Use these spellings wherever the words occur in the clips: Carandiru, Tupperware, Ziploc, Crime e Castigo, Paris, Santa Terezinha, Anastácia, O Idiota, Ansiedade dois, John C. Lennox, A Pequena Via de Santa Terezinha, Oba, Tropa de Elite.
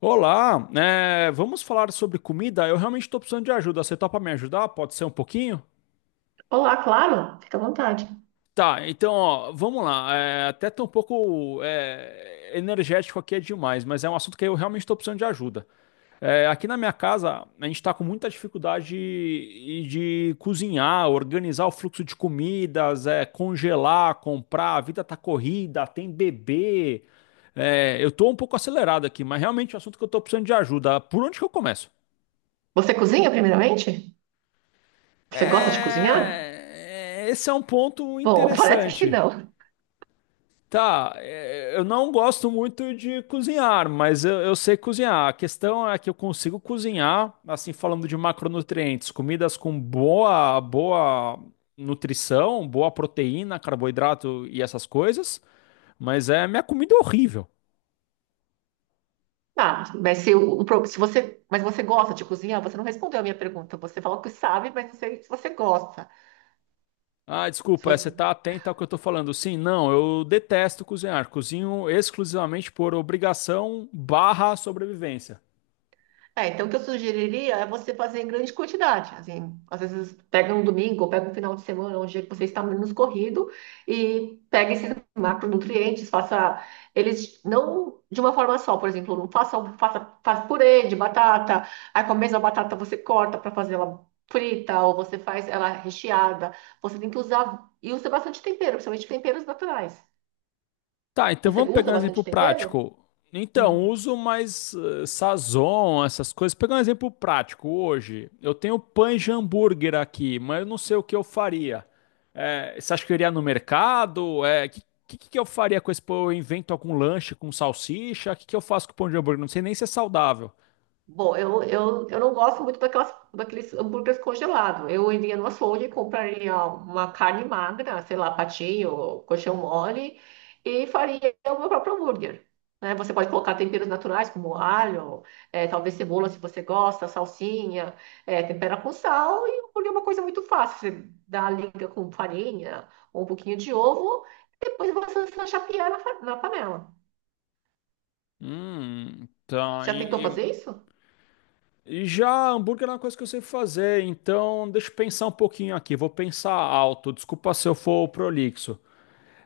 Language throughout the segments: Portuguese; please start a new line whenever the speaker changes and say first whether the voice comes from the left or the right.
left: Olá, vamos falar sobre comida? Eu realmente estou precisando de ajuda. Você topa me ajudar? Pode ser um pouquinho?
right: Olá, claro, fica à vontade.
left: Tá, então, ó, vamos lá. Até tô um pouco energético aqui é demais, mas é um assunto que eu realmente estou precisando de ajuda. É, aqui na minha casa, a gente está com muita dificuldade de cozinhar, organizar o fluxo de comidas, é, congelar, comprar. A vida tá corrida, tem bebê. É, eu tô um pouco acelerado aqui, mas realmente é um assunto que eu estou precisando de ajuda. Por onde que eu começo?
right: Você cozinha, primeiramente? Você gosta de cozinhar?
left: Esse é um ponto
right: Bom, parece que
left: interessante.
right: não.
left: Tá, é, eu não gosto muito de cozinhar, mas eu sei cozinhar. A questão é que eu consigo cozinhar, assim, falando de macronutrientes, comidas com boa nutrição, boa proteína, carboidrato e essas coisas, mas é minha comida é horrível.
right: Tá, mas se, se você, mas você gosta de cozinhar? Você não respondeu a minha pergunta. Você falou que sabe, mas não sei se você gosta.
left: Ah, desculpa, é, você tá atento ao que eu tô falando. Sim, não, eu detesto cozinhar. Cozinho exclusivamente por obrigação barra sobrevivência.
right: Então o que eu sugeriria é você fazer em grande quantidade. Assim, às vezes pega um domingo, ou pega um final de semana, um dia que você está menos corrido, e pega esses macronutrientes, faça eles não de uma forma só, por exemplo, não faça, faça, faça purê de batata, aí com a mesma batata você corta para fazer ela frita, ou você faz ela recheada. Você tem que usar, e usa bastante tempero, principalmente temperos naturais.
left: Tá, então
right: Você
left: vamos pegar
right: usa
left: um exemplo
right: bastante tempero?
left: prático. Então,
right: Hum.
left: uso mais Sazon, essas coisas. Pegar um exemplo prático hoje. Eu tenho pães de hambúrguer aqui, mas eu não sei o que eu faria. Você acha que eu iria no mercado? Que eu faria com esse pão? Eu invento algum lanche com salsicha? Que eu faço com o pão de hambúrguer? Não sei nem se é saudável.
right: Bom, eu não gosto muito daqueles hambúrgueres congelados. Eu iria no açougue, compraria uma carne magra, sei lá, patinho, coxão mole, e faria o meu próprio hambúrguer. Né? Você pode colocar temperos naturais, como alho, talvez cebola, se você gosta, salsinha, tempera com sal, e o hambúrguer é uma coisa muito fácil. Você dá a liga com farinha, um pouquinho de ovo, e depois você só chapear na panela.
left: Tá.
right: Você já tentou fazer isso?
left: Já hambúrguer é uma coisa que eu sei fazer, então deixa eu pensar um pouquinho aqui. Vou pensar alto. Desculpa se eu for prolixo.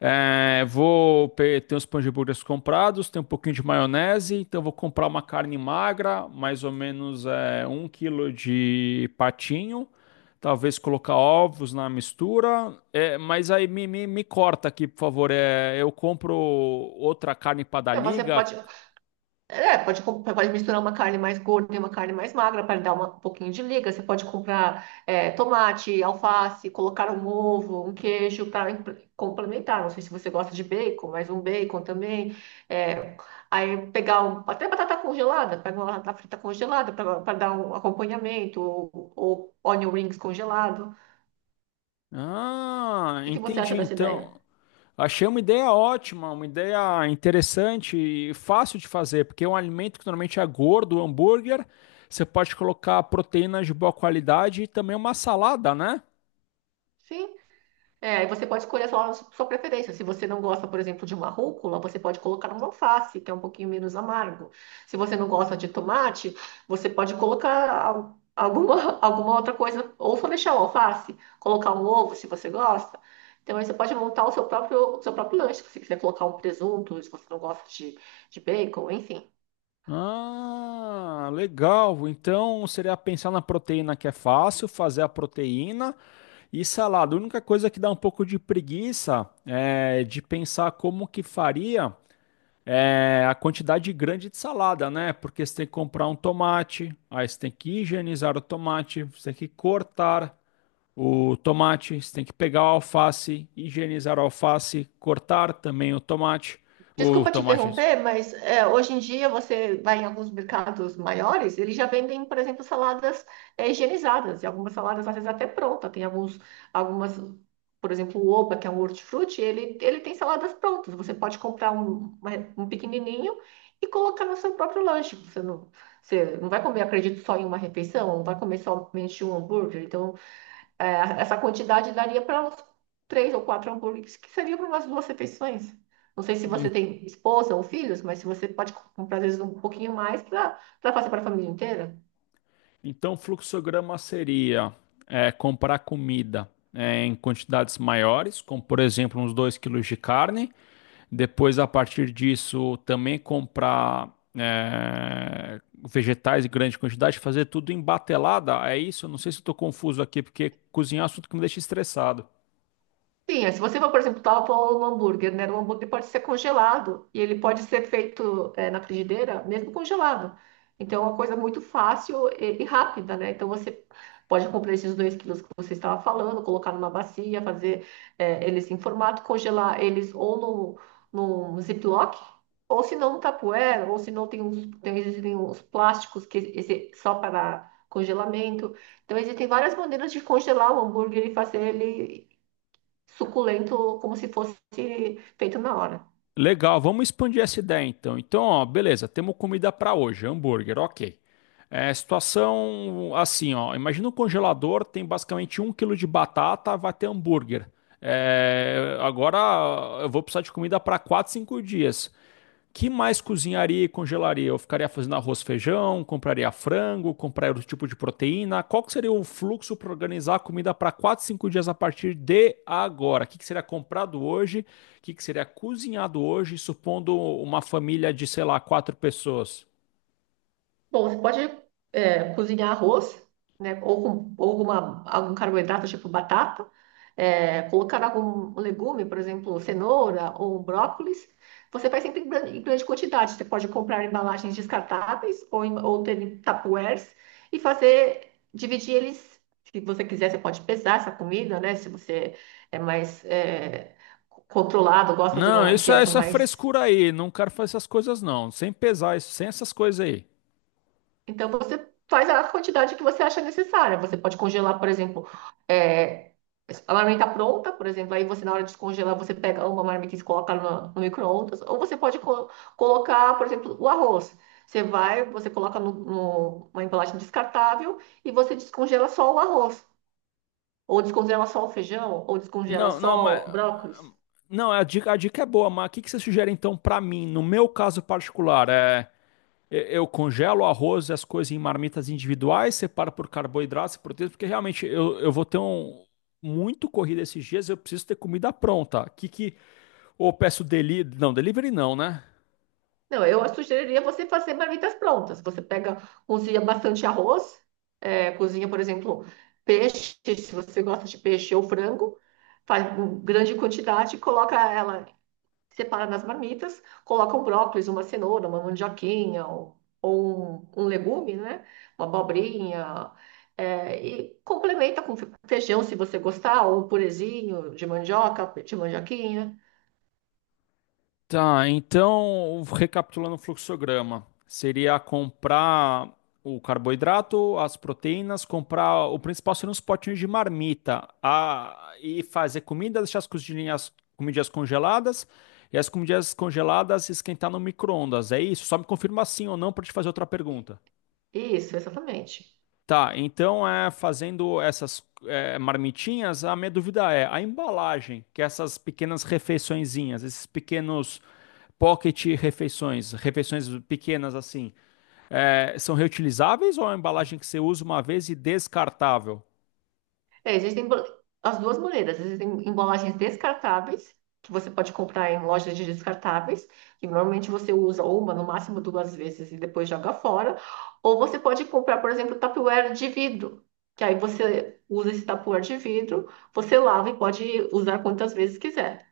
left: É, ter os pães de burgers comprados, tem um pouquinho de maionese, então vou comprar uma carne magra, mais ou menos é, 1 kg de patinho, talvez colocar ovos na mistura, é, mas aí me corta aqui, por favor. É, eu compro outra carne para dar
right: É, você
left: liga.
right: pode. É, pode, pode misturar uma carne mais gorda e uma carne mais magra para dar um pouquinho de liga. Você pode comprar é, tomate, alface, colocar um ovo, um queijo para complementar. Não sei se você gosta de bacon, mas um bacon também. É, aí pegar até batata congelada, pega uma batata frita congelada para dar um acompanhamento, ou onion rings congelado. O
left: Ah,
right: que que você
left: entendi
right: acha dessa ideia?
left: então. Achei uma ideia ótima, uma ideia interessante e fácil de fazer, porque é um alimento que normalmente é gordo, hambúrguer. Você pode colocar proteínas de boa qualidade e também uma salada, né?
right: Sim. É, e você pode escolher a sua preferência. Se você não gosta, por exemplo, de uma rúcula, você pode colocar uma alface, que é um pouquinho menos amargo. Se você não gosta de tomate, você pode colocar alguma outra coisa, ou só deixar o alface, colocar um ovo, se você gosta. Então, aí você pode montar o seu próprio lanche, se você quiser colocar um presunto, se você não gosta de bacon, enfim.
left: Ah, legal. Então seria pensar na proteína que é fácil, fazer a proteína e salada. A única coisa que dá um pouco de preguiça é de pensar como que faria. É, a quantidade grande de salada, né? Porque você tem que comprar um tomate, aí você tem que higienizar o tomate, você tem que cortar o tomate, você tem que pegar o alface, higienizar o alface, cortar também o
right: Desculpa te
left: tomate.
right: interromper, mas é, hoje em dia você vai em alguns mercados maiores, eles já vendem, por exemplo, saladas é, higienizadas, e algumas saladas às vezes até pronta. Tem alguns, algumas, por exemplo, o Oba, que é um hortifruti, ele tem saladas prontas. Você pode comprar um, um pequenininho e colocar no seu próprio lanche. Você não vai comer, acredito, só em uma refeição, não vai comer somente um hambúrguer. Então, é, essa quantidade daria para uns três ou quatro hambúrgueres, que seria para umas duas refeições. Não sei se você
left: Em-
right: tem esposa ou filhos, mas se você pode comprar, às vezes, um pouquinho mais para fazer para a família inteira.
left: Então, o fluxograma seria é, comprar comida é, em quantidades maiores, como por exemplo uns 2 kg de carne. Depois, a partir disso, também comprar é, vegetais em grande quantidade, fazer tudo em batelada. É isso? Eu não sei se estou confuso aqui, porque cozinhar é um assunto que me deixa estressado.
right: Sim, é, se você for, por exemplo, tal para um hambúrguer, né? O hambúrguer pode ser congelado e ele pode ser feito é, na frigideira, mesmo congelado. Então, é uma coisa muito fácil e rápida, né? Então, você pode comprar esses dois quilos que você estava falando, colocar numa bacia, fazer é, eles em formato, congelar eles ou no Ziploc, ou se não no Tupperware, ou se não tem uns, tem, existem uns plásticos que esse, só para congelamento. Então, existem várias maneiras de congelar o hambúrguer e fazer ele suculento, como se fosse feito na hora.
left: Legal, vamos expandir essa ideia então. Então, ó, beleza, temos comida para hoje, hambúrguer, ok. É, situação assim, ó. Imagina um congelador, tem basicamente 1 kg de batata, vai ter hambúrguer. É, agora eu vou precisar de comida para 4, 5 dias. Que mais cozinharia e congelaria? Eu ficaria fazendo arroz, feijão, compraria frango, compraria outro tipo de proteína. Qual que seria o fluxo para organizar a comida para 4 5 dias a partir de agora? O que que seria comprado hoje? O que que seria cozinhado hoje, supondo uma família de, sei lá, quatro pessoas?
right: Bom, você pode é, cozinhar arroz, né? Ou com ou alguma, algum carboidrato, tipo batata. É, colocar algum legume, por exemplo, cenoura ou um brócolis. Você faz sempre em em grande quantidade. Você pode comprar embalagens descartáveis ou, ou ter em tupperwares e fazer, dividir eles. Se você quiser, você pode pesar essa comida, né? Se você é mais é, controlado, gosta de
left: Não,
right: uma dieta
left: isso é
right: mais.
left: frescura aí. Não quero fazer essas coisas, não. Sem pesar isso, sem essas coisas aí.
right: Então você faz a quantidade que você acha necessária. Você pode congelar, por exemplo, é, a marmita pronta, por exemplo, aí você na hora de descongelar, você pega uma marmita e coloca no micro-ondas, ou você pode colocar, por exemplo, o arroz. Você vai, você coloca uma embalagem descartável e você descongela só o arroz, ou descongela só o feijão, ou descongela
left: Não, não, mas.
right: só o brócolis.
left: Não, a dica é boa, mas o que que você sugere então para mim, no meu caso particular? É. Eu congelo o arroz e as coisas em marmitas individuais, separo por carboidrato e proteína, porque realmente eu vou ter um muito corrida esses dias, eu preciso ter comida pronta. Que ou eu peço delivery não, né?
right: Não, eu sugeriria você fazer marmitas prontas. Você pega, cozinha bastante arroz, é, cozinha, por exemplo, peixe, se você gosta de peixe ou frango, faz uma grande quantidade, coloca ela, separa nas marmitas, coloca um brócolis, uma cenoura, uma mandioquinha ou um legume, né? Uma abobrinha. É, e complementa com feijão, se você gostar, ou um purezinho de mandioca, de mandioquinha.
left: Tá, então, recapitulando o fluxograma, seria comprar o carboidrato, as proteínas, comprar o principal seriam os potinhos de marmita, a, e fazer comida, deixar as cozinhas, comidas congeladas, e as comidas congeladas esquentar no micro-ondas. É isso? Só me confirma sim ou não para te fazer outra pergunta.
right: Isso, exatamente.
left: Tá, então é fazendo essas é, marmitinhas, a minha dúvida é a embalagem, que é essas pequenas refeiçõezinhas, esses pequenos pocket refeições, refeições pequenas assim, é, são reutilizáveis ou é uma embalagem que você usa uma vez e descartável?
right: É, existem as duas maneiras. Existem embalagens descartáveis, que você pode comprar em lojas de descartáveis, que normalmente você usa uma, no máximo duas vezes e depois joga fora. Ou você pode comprar, por exemplo, Tupperware de vidro, que aí você usa esse Tupperware de vidro, você lava e pode usar quantas vezes quiser.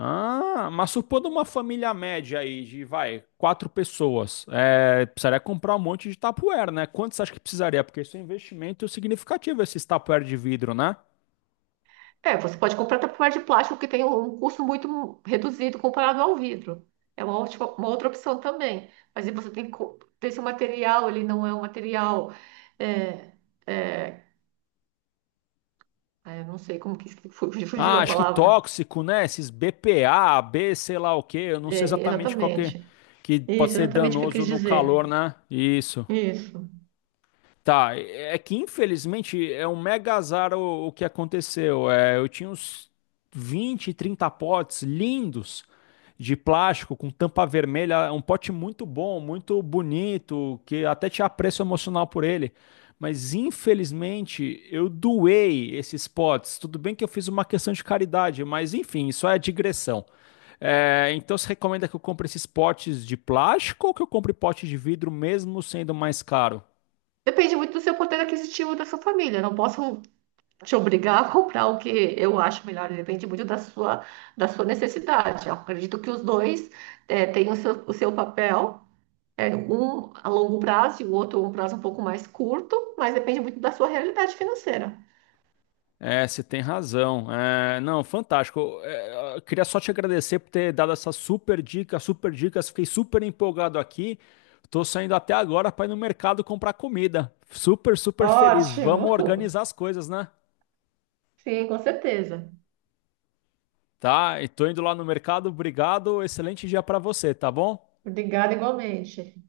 left: Ah, mas supondo uma família média aí de, vai, quatro pessoas, é, precisaria comprar um monte de Tupperware, né? Quantos acha que precisaria? Porque isso é um investimento significativo, esses Tupperware de vidro, né?
right: É, você pode comprar tapuér de plástico que tem um custo muito reduzido comparado ao vidro. É uma ótima, uma outra opção também. Mas aí você tem que ver se o material ele não é um material. É, é, eu não sei como que fugiu
left: Ah,
right: a
left: acho que
right: palavra.
left: tóxico, né? Esses BPA, B, sei lá o quê. Eu não sei
right: É,
left: exatamente qual
right: exatamente.
left: que pode
right: Isso,
left: ser
right: exatamente o que eu
left: danoso
right: quis
left: no calor,
right: dizer.
left: né? Isso.
right: Isso.
left: Tá, é que infelizmente é um mega azar o que aconteceu. É, eu tinha uns 20, 30 potes lindos de plástico com tampa vermelha, um pote muito bom, muito bonito, que até tinha apreço emocional por ele. Mas infelizmente eu doei esses potes. Tudo bem que eu fiz uma questão de caridade, mas enfim, isso é digressão. É, então você recomenda que eu compre esses potes de plástico ou que eu compre pote de vidro mesmo sendo mais caro?
right: Depende muito do seu poder aquisitivo da sua família. Não posso te obrigar a comprar o que eu acho melhor, depende muito da da sua necessidade. Eu acredito que os dois têm o seu papel, um a longo prazo e o outro um prazo um pouco mais curto, mas depende muito da sua realidade financeira.
left: É, você tem razão. É, não, fantástico. É, eu queria só te agradecer por ter dado essa super dica, super dicas. Fiquei super empolgado aqui. Tô saindo até agora para ir no mercado comprar comida. Super, super feliz. Vamos
right: Ótimo!
left: organizar as coisas, né?
right: Sim, com certeza.
left: Tá? E tô indo lá no mercado. Obrigado. Excelente dia para você, tá bom?
right: Obrigada igualmente.